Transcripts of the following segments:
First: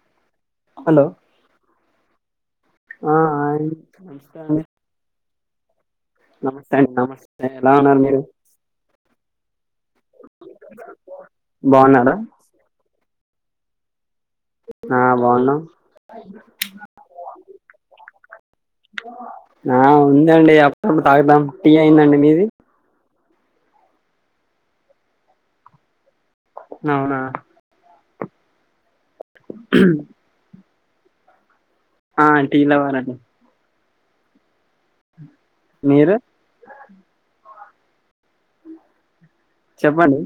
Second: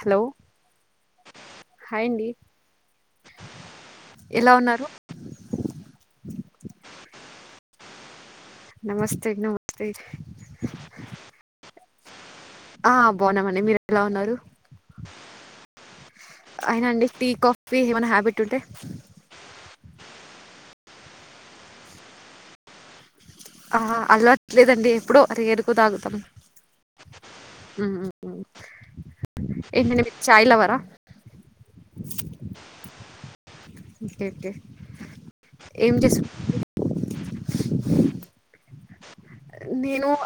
Hello hello hi అండి ఆ hi నమస్తే ఎలా అండీ ఉన్నారు నమస్తే అండి నమస్తే ఎలాఉన్నారు మీరు నమస్తే నమస్తే బాగున్నారా ఆ బావున్నామండి మీరు ఎలా ఉన్నారు ఆ బాగున్నాం అయిన అండి టీ కాఫీ ఏమైనా హ్యాబిట్ ఉంటే ఆ ఉందండి అప్పుడప్పుడు తాగుదాం టీ అయిందండి మీది ఆ అలవాటు లేదండి ఎప్పుడో రేర్ గా తాగుతాం అవునా ఏంటి మీరు చాయిలవరా ఆ టీ లవరండి ఏంటి ఏం మీరు తీస్ నేను చెప్పండి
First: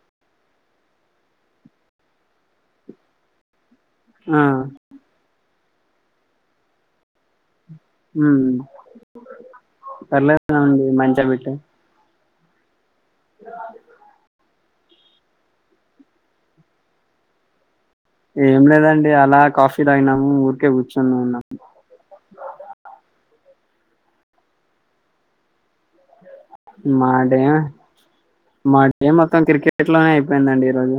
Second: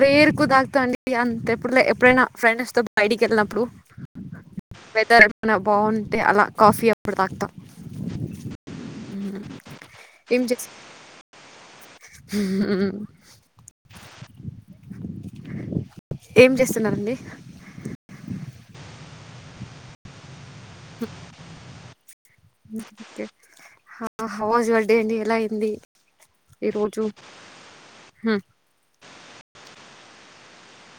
రేర్ ఎక్కువ తాగుతా అండి టీ అంత ఎప్పుడు ఎప్పుడైనా ఫ్రెండ్స్ తో బయటికి వెళ్ళినప్పుడు ఆ అ బాగుంటే అలా కాఫీ అప్పుడు తాగుతా హ్మ్ ఏం పర్లేదుగా చేస్త అండి మంచి బిట్టే అ ఏం చేస్తున్నారండి ఏం లేదండి అలా కాఫీ తాగినాము ఊరికే కూర్చొని ఉన్నాము ఆ హౌ వాజ్ యువర్డే అండి ఎలా అయింది ఈ రోజు మా డే మా డే మొత్తం క్రికెట్ లోనే అయి ఏందండి ఈ రోజు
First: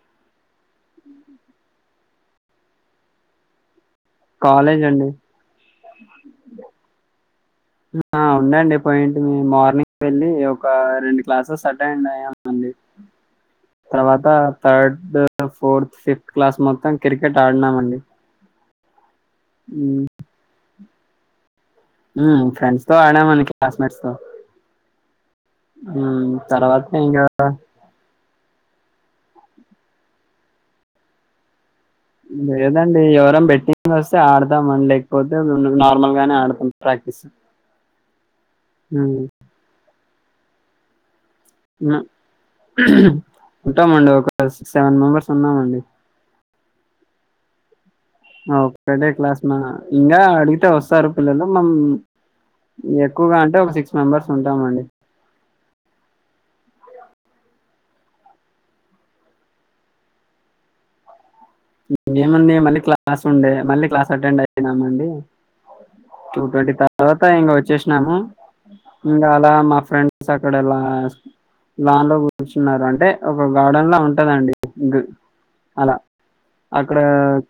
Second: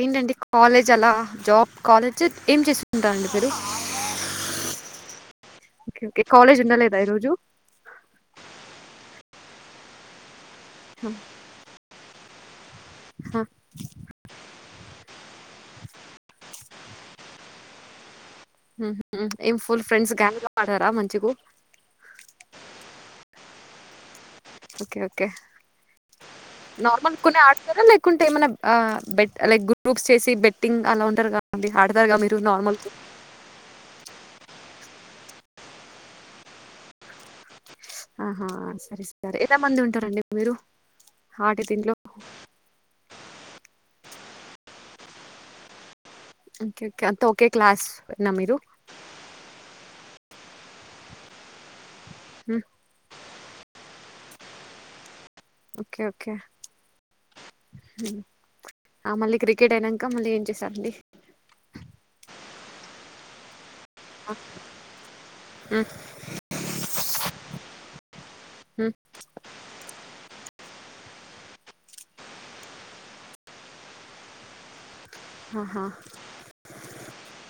ఏంటండి కాలేజ్ అలా జాబ్ కాలేజ్ ఏం చేసుకుంటారండి మీరు కాలేజ్ అండి కాలేజ్ ఉండ లేదా ఈ రోజు ఆ ఉందండి పోయింటిమి మార్నింగ్ వెళ్ళి ఒక రెండు క్లాసెస్ అటెండ్ అయ్యా అండి ఆహా, తర్వాత థర్డ్ ఫోర్త్ ఫిఫ్త్ క్లాస్ మొత్తం క్రికెట్ ఆడినామండి ఊహూ ఏం ఫుల్ మ్మ్. ఫ్రెండ్స్ గ్యాంగ్ గా ఆడారా మంచిగు క్లాస్ మేట్స్ తో ఓకే ఓకే మ్మ్, తర్వాత నార్మల్ ఇంకా కొన్ని ఆడతారా లే కుంటే ఏమన్నా ఆ బెట్ లైక్ గ్రూప్స్ చేసి బెట్టింగ్ అలా ఉంటరు కాండి లేదండి ఎవరం బెట్టింగ్ వస్తే ఆడతాం అండి క పోతే నార్మల్ గానే ఆడతాం ప్రాక్టీస్ ఆహా సరే సార్ ఎంత మంది ఉంటారండి మీరు ఆడే దీంట్లో ఉంటామండి ఒక సిక్ సెవెన్ మెంబర్స్ ఉన్నామండి ఓకే ఓకే అంత ఓకే క్లాస్ నా మీరు ఒకడే క్లాస్ మా ఇంకా అడిగితే వస్తారు పిల్లలు మం మ్మ్. ఎక్కువగా అంటే ఒక సిక్స్ మెంబర్స్ ఉంటామండి ఓకే ఓకే ఆ మళ్ళీ క్రికెట్ అయినాక మళ్ళీ ఏం చేసారండి ఏముంది మళ్ళీ క్లాస్ ఉండే మళ్ళీ క్లాస్ అటెండ్ అయినామండి మ్మ్, టూ ట్వంటీ తర్వాత ఇక వచ్చేసినాము మ్మ్. ఇంకా అలా మా ఫ్రెండ్స్ అక్కడలా లాన్ లో కూర్చున్నారు అంటే ఒక గార్డెన్లా ఉంటదండి ఆహా అలా అక్కడ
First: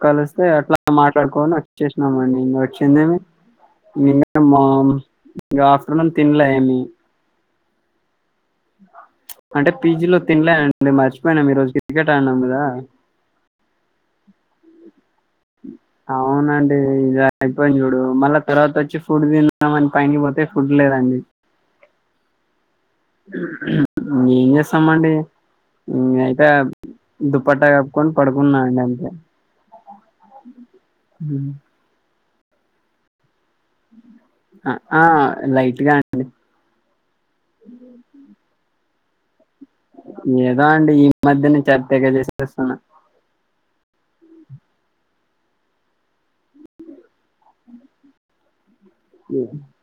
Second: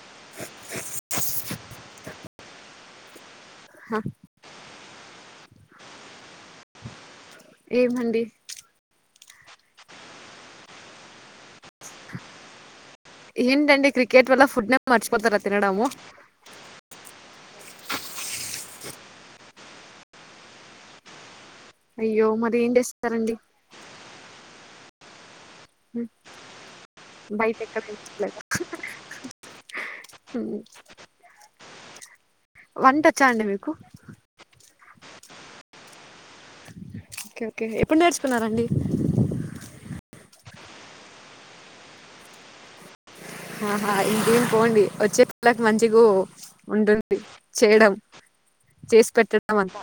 కలిస్తే అట్లా మాట్లాడుకోని వచ్చేసినామండి వచ్చిందేమి ఆహా. [unintelligible] ఇంకా ఆఫ్టర్నూన్ తినల ఏమి ఏమండి అంటే పీజీలో తినలే అండి మర్చిపోయినాం ఈరోజు క్రికెట్ ఆడినాం కదా ఏంటండి క్రికెట్ వల్ల ఫుడ్ నే మర్చి అవునండి ఇద అయిపోయింది చూడు మళ్ళా తర్వాత వచ్చి ఫుడ్ తిందాంమని పైకి పోతే ఫుడ్ లేదండి అయ్యో మరి ఏంటి చేస్తారండి స్తమండి ఉమ్, అయితే బయట దుప్పట్టా ఎక్కడ కప్పుకొని తినట్లేదా పడుకున్నా అండి అంతే హ్మ్. వంట వచ్చా అండి మీకు ఆ లైట్గా ఓకే ఓకే ఎప్పుడు నేర్చుకున్నారండి ఏదో అండి ఈ మధ్యనే చతగా చేసేస్తునా ఆహా ఇంకేం పోండి వచ్చే పల్లకి మంచిగ ఉంటుంది చేయడం చేసి పెట్టడం అంతా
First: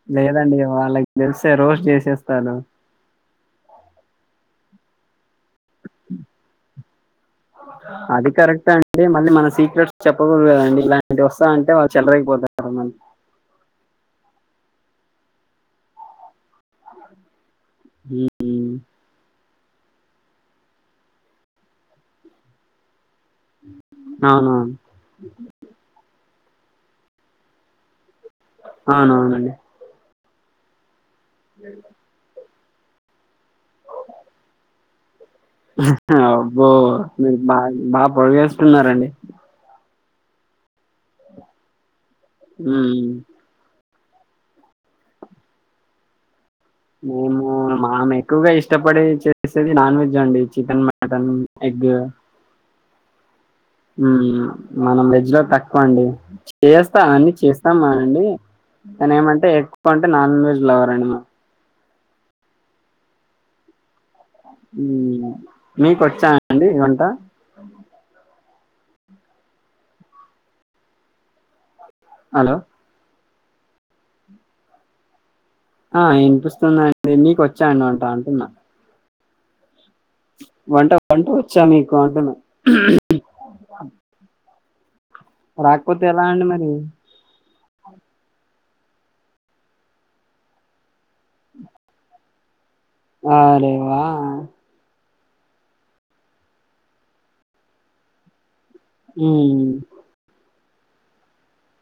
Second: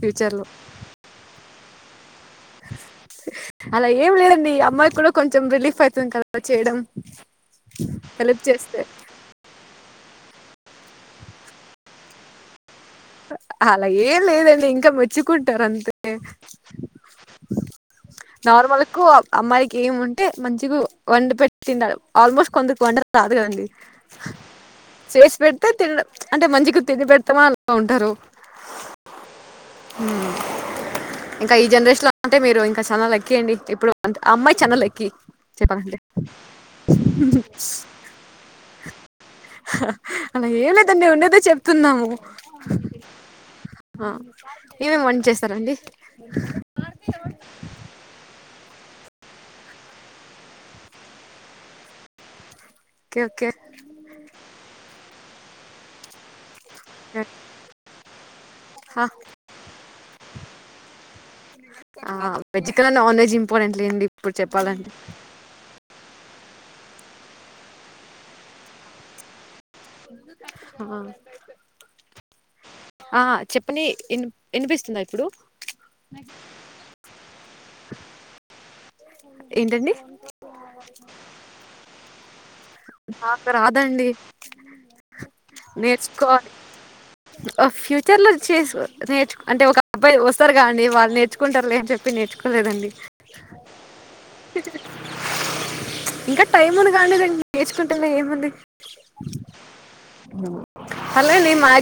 ఫ్యూచర్ లో లేదండి వాళ్ళకి తెలిసే రోస్ చేసేస్తాను అలా ఏం లేదండి అమ్మాయి కూడా కొంచెం రిలీఫ్ అయితుంది కదా చేయడం హెల్ప్ చేస్తే తప్పూదుదండి ఇలాంటి వస్తా అంటే వాళ్ళు చేల్లరేగిపోతారు అలా ఏం లేదండి ఇంకా మెచ్చికుంటారు అంతే నార్మల్కు అమ్మాయికి ఏమి ఉంటే మంచిగా వంట పెట్ తంటడు ఆల్మోస్ట్ కొందరు వంట రాదు కదండి అవునవును చేసి పెడితే తినడం అంటే మంచిగా తిని పెడతామా బావుంటారు అవునువునండి ఇంకా ఈ జనరేషన్ లో అంటే మీరు ఇంకా చెన్న లక్కీ అండి ఇప్పుడు అమ్మాయి చెన్న లక్కీ చెప్పాలంటె అబ్బో మీరు బాగా బాగా పొడిగేస్తున్నారండి అలా ఏ లేదు అండి ఉండేదే చెప్తున్నాము హ్మ్ ఆ ఏమేమి వం చేస్తారండి మేము మాము ఎక్కువగా ఇష్టపడే చేసేది నాన్ వెజ్ అండి చికెన్ మటన్ ఎగ్ ఒకే ఒకే మనం వెజ్ లో తక్కువ అండి చేస్తా అన్ని చేస్తాను మానండి తని ఏమంటే ఎక్కువ అంటే నాన్ వెజ్ లవర్ అయినా ఆ వెజ్ కన్నా నాన్ వెజ్ ఇంపార్టెంట్ లేండి ఇప్పుడు చెప్పాలంటే మ్మ్ మీకొచ్చా అండి వంట ఆ హలో ఆ చెప్పని ఎ వినిపిస్తుందా ఇప్పుడు ఆ వినిపిస్తుందిండి నీకు వచ్చాండి వంట అంటున్నా ఏంటండి వంట వంట వచ్చా మీకు అంటేను నాక రాదండి రాకపోతే ఎలా అండి నేర్చుకోవాలి మరి ఫ్యూచర్లో చే నేర్చు అంటే ఒక అబ్బాయి వస్తారుగా అండి వాళ్ళు నేర్చుకుంటారు లే అని చెప్పి నేర్చుకోలేదండి వా రే వా ఇంకా టైం ఉంది కాండదండి నేర్చుకుంటేనే ఏముంది మ్మ్. అలా ని ఆ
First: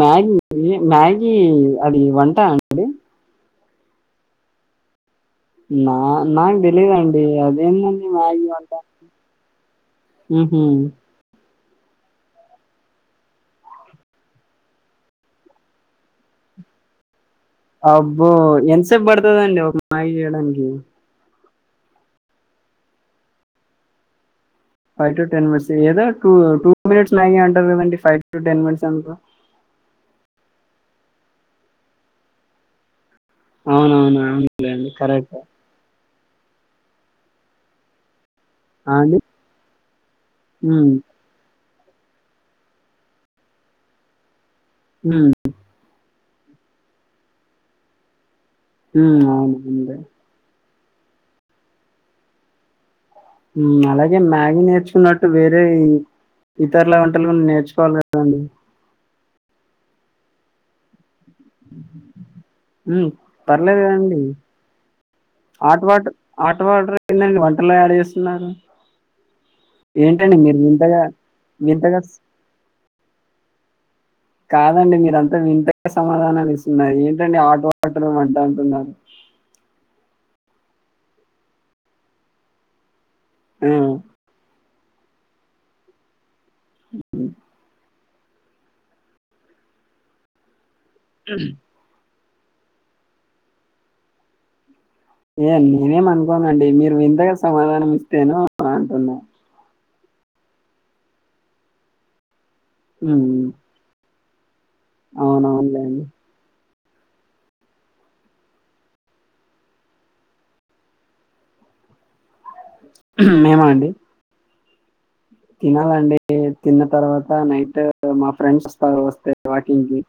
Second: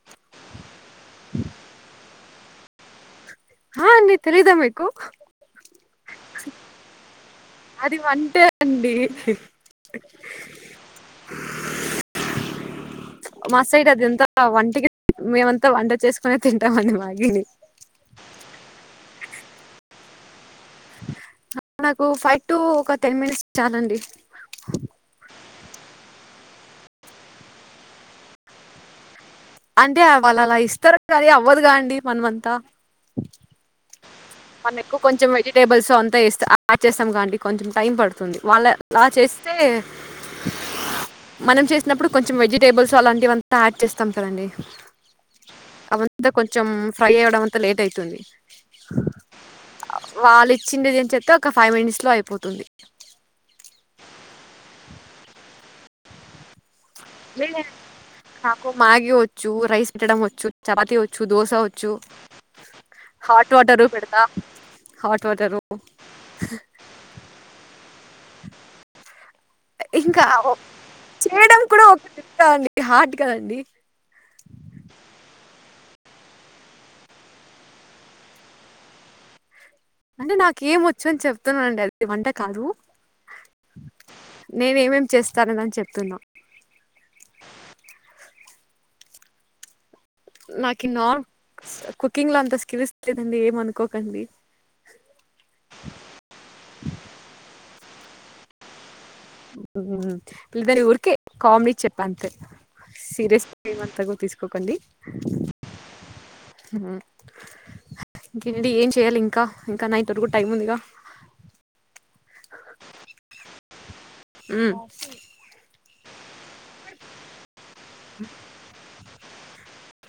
మ్యాగీ మ్యాగీ అది వన్ వంట అండి హా అండి తెలిదా మీకు నా నా తెలీదండి అది అదేందండి వంటే మ్యాగి వంట అండి మ్హూ. మా సైడ్ అదింతా వంటకి మేమంతా వంట చేసుకునే తింటామని మ్యాగీ నీ అబ్బో ఎంతసేపు పడుతుందండి ఒక మాయి చేయడానికి ఆ నాకు ఫైవ్ టు ఒక టెన్ మినిట్స్ చాలండి ఫైవ్ టు టెన్ మినిట్స్ ఏదో టూ టూ మినిట్స్ లాగే అంటారు కదండి ఫైవ్ టెన్ మినిట్స్ ఏందుకు అంటే వాళ్ళు అలా ఇస్తారు కానీ అవ్వదుగా అండి మనమంతా అవునవును మన అవునులేండి ఎక్కువ కొంచెం కరెక్ట్ వెజిటేబుల్స్ అ తేస్తే ఆ చేస్తాం కాండి కొంచెం టైం పడుంది ఆ వాళ్ళలా అండి చేస్తే హ్మ్ మనం చే తినప్పుడు కొంచెం వెజిటేబుల్స్ అలాంటివింతా యాడ్ చేస్తాం కదండి ఉమ్ అంత కొంచెం ఫ్రై అయ్యడం అంతా లేట్ అవుతుంది ఉమ్ అవును ఉండే చిందిదించేత్తే ఒక ఫైవ్ మినిట్స్ లో అయిపోతుంది ఉమ్ అలాగే మ్యాగీ నేర్చుకున్నట్టు వేరేయి లే కదండి కాకు మ్యాగి వొచ్చు రైస్ పెట్టడం వొచ్చు చపాతి వొచ్ చ్చు దోశ వొచ్చు హాట్ వాటరు పెడతా హాట్ వాటర్ అట్వాటర్ అట్వాటర్ ఎందండీ వంటల్లో యాడ్ చేస్తున్నారు ఇంకా ఏంటండి మీరు వింతగా చేయడం కూడా వింతగా ఒక స్- [unintelligible] అండి హాట్గ అండి కాదండి మీరంతా వింతగా సమాధానాలు ఇస్తున్నారు ఏంటండి హాట్ వాటర్ వంట అంటున్నారు అంటే నాకేం వొచ్చు అని చెప్తున్నానండి అది వంట కాదు ఆ నేన్ ఏమేం చేస్తాననిని చెప్తున్నా నాకు నాన్ కుకింగ్ లో అంత స్కిల్స్ లేదండి ఏమనుకోకండి ఏ నేనేం నేను రా అంటున్నా పిల్లదరి ఊరికే కామెడీ చెప్ప అంతే హ్మ్ సీరెస్ ఏంతకు తీసుకోకండి అవునవునులేండి ఉమ్ ఇంకేండి ఏం చేయాలి ఇంకా ఇంకా నైట్ వరకు టైం ఉందిగా [inaudible] ఉహు మేమా అండి ఉమ్ ఆ నైట్ మా ఫ్రెండ్స్ వస్తారు వస్తే వాకింగ్ కి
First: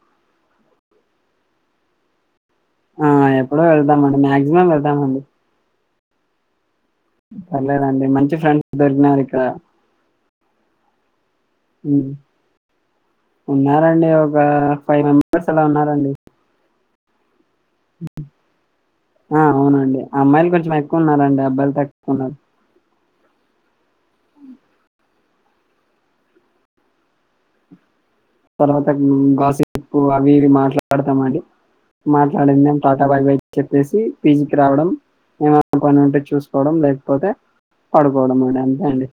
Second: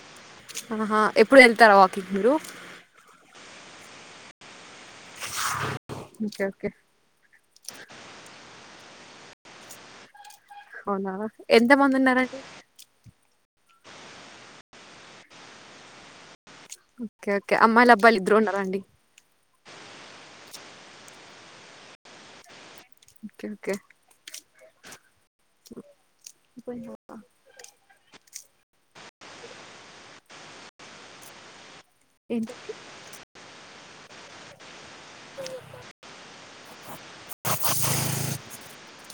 ఆహా ఎప్పుడు వెళ్తారా వాకింగ్ మీరు ఆ ఎప్పుడో వెళ్తామండి మాక్సిమం వెళ్తామండి ఓకే ఓకే పర్లేదండి మంచి ఫ్రెండ్స్ దొరికినారికినారు ఇక్కడ అవునా! ఎంత ఉమ్ మందున్నారండి? ఉన్నారండి ఒక ఫైవ్ మెంబర్స్ అలా ఉన్నారండి ఓకేే ఓక్ ఆ అవునండి ఆ అమ్మాయిలు కొంచెం ఎక్కువ ఉన్నారురండి అబ్బాయిలు తక్కువన్నారు ఓకే ఓకే పోయిన్నవా తర్వాత గాసేపు అవి ఇవి మాట్లాడాతామ అండి ఏంటి మాట్లాడిందేం టాటా బాయ్ బాయ్ చెప్పేసి పీజీకి రావడం ఏమైనా పని ఉంటే చూసు కోవడం లేకపోతే పడుకోవడం అని అంతే అండి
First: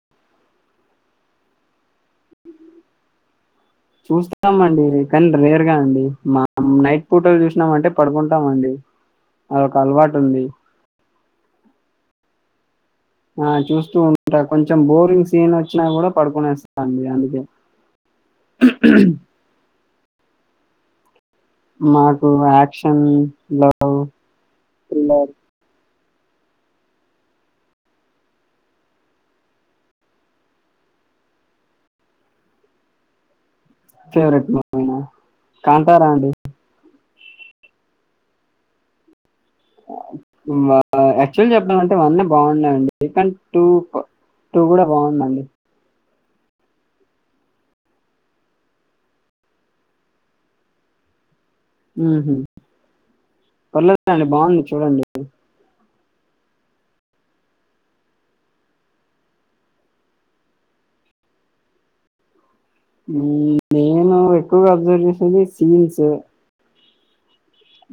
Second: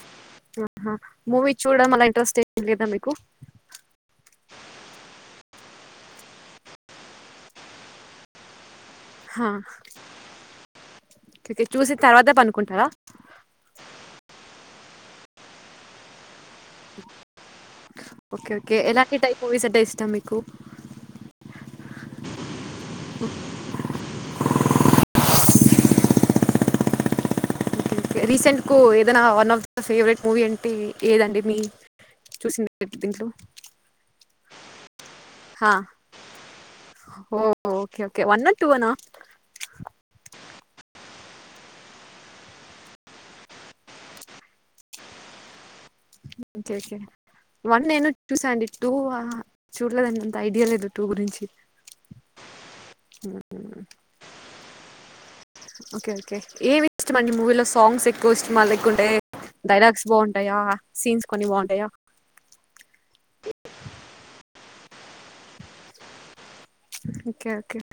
ఆహా మూవీ చూడం అలా ఇంట్రెస్ట్ ఏం లేదా మీకు? చూస్తామండి కానీ రేర్ గా అండి మ నైట్ పూటలు చూసినాం అంటే పడుకుంటాం అండి హా చూసి తర్వాత పనుకుంటారా ఆ చూస్తూ ఉంటా కొంచెం బోరింగ్ సీన్ వచ్చినా కూడా పడుకొనేస్తాండి అందుకే ఓకే ఓకే ఎలా టైప్ మూవీస్ అంటే ఇష్టం మీకు. మాకు యాక్షన్ లో్రిల్లర్. రీసెంట్ కు ఏదైనా one of the favourite movie అంటే ఏదండి మీ. చూసింది దీంట్లో. ఫేవరెట్ మూవీనా కాంతారా అండి. ఓఓకే ఓకే వన్ నా ూ అనా. యాక్చువల్ చెప్పడంాలంటే వన్నే బాగున్నాయండి కా టూ. టూవ కూడా బాగుందండి. చే సే. వన్ నేను చూసాండి టూ చూడలేదన్నంత ఐడియా లేదు టూ గురించి. ఉ పర్లేదుా అండి బాగుంది చూడండి. ఓకే ఓకే ఏవి ఇష్టమండి మూవీలో సాంగ్స్ ఎక్కువ ఇష్టం ఎక్కుంటే. డైలాగ్స్ బాగుంటాయా సీన్స్ కొన్ని బాగుంటాయా. ఎక్కు అబ్జర్వేషన్ సీన్స్. అ.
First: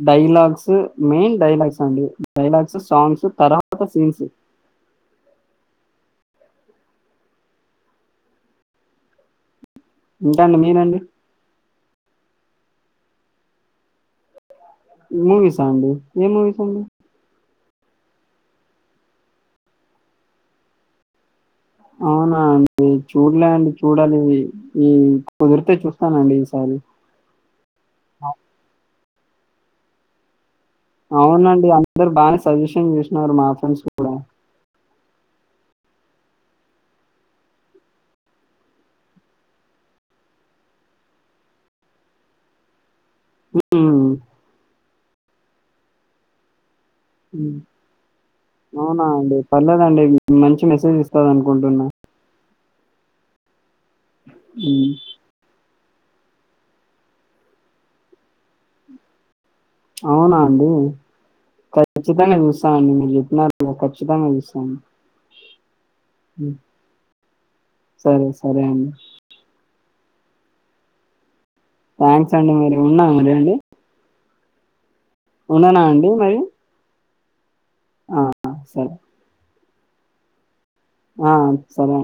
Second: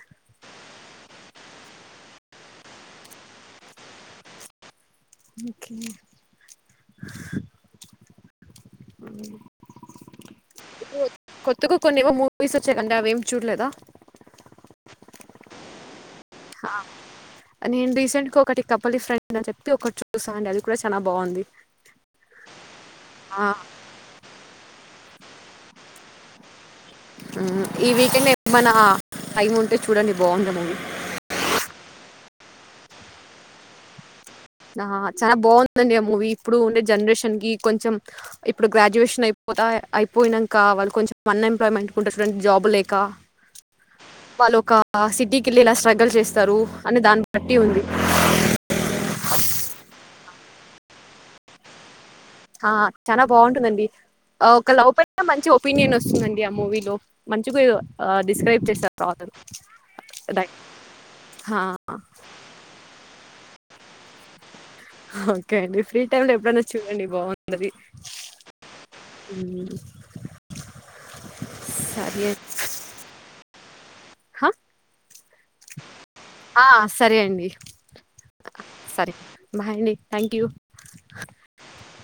Dialogues main dialogues. Dialogues songs తర్వాత సీన్స్. ము. ఏంటండి మీనండి. ఇందుకు కొన్నివో మూవీస్ వచ్చా కంటడి అవేం చూడలేదా మూవీస్ అండి ఏ మూవీస్ ఆ, అడి. నేను రీసెంట్ గా ఒకటి కపలి ఫ్రెండ్ అని చెప్పి ఒకటి చూసాను అండి అది కూడా చాలా బాగుంది. అవునా అండి ఆ, చూడలే అండి చూడాలి ఇ ఈ. కుదిరితే చూస్తానండి ఈసారి. ఈ వీకెండ్ ఏమన్నా టైం ఉంటే చూడండి బాగుందా మూ. అవునండి అందరు బాగా సజెషన్ చేసినారు మా ఫ్రెండ్స్ కూడా. ఆ చాలా బాగుందండి ఆ మూవీ ఇప్పుడు ఉండే జనరేషన్ కి కొంచెం ఇప్పుడు గ్రాడ్యుయేషన్ అయి. పోత అయిపోయినాక వాళ్ళు కొంచెం అన్ఎంప్లాయ్మెంట్కుంటుారు జాబ్ు లేక. ఉ. వాళ్ళుొ ఒక సిటీకి వెళ్ళి ఇలా స్ట్రగల్ చేస్తారు. అని దాన్ని బట్టి ఉంది. అవునా అండి పర్లేదండి మంచి మెసేజ్ ఇస్తంది అనుకుంటున్నాను. ఆ చాలా బాగుంటుందండి ఒక ఉమ్, లోప మంచి. ఒపీనియన్ వస్తుందండి ఆ మూవీలో మంచిగా డిస్క్రైబ్ చేస్తారు కాదు. అవునా అండి హా ఖచ్చితంగా చూస్తాండి మీరు చెప్పిన. ఖచ్చితంగా చూస్తా అండి. ఓకే అండి ఫ్రీ టైమ్ లో ఎప్పుడైనా చూడండి బాగుందిది సరే సరే అండి అ థ్యాంక్స్ అండి మీరి ఉన్నా మరండి. హా. ఉండనా అండి మరి ఆ సరే అండి. ఆ సరే. మాయనే థ్యాంక్ యూ. ఆ సరే.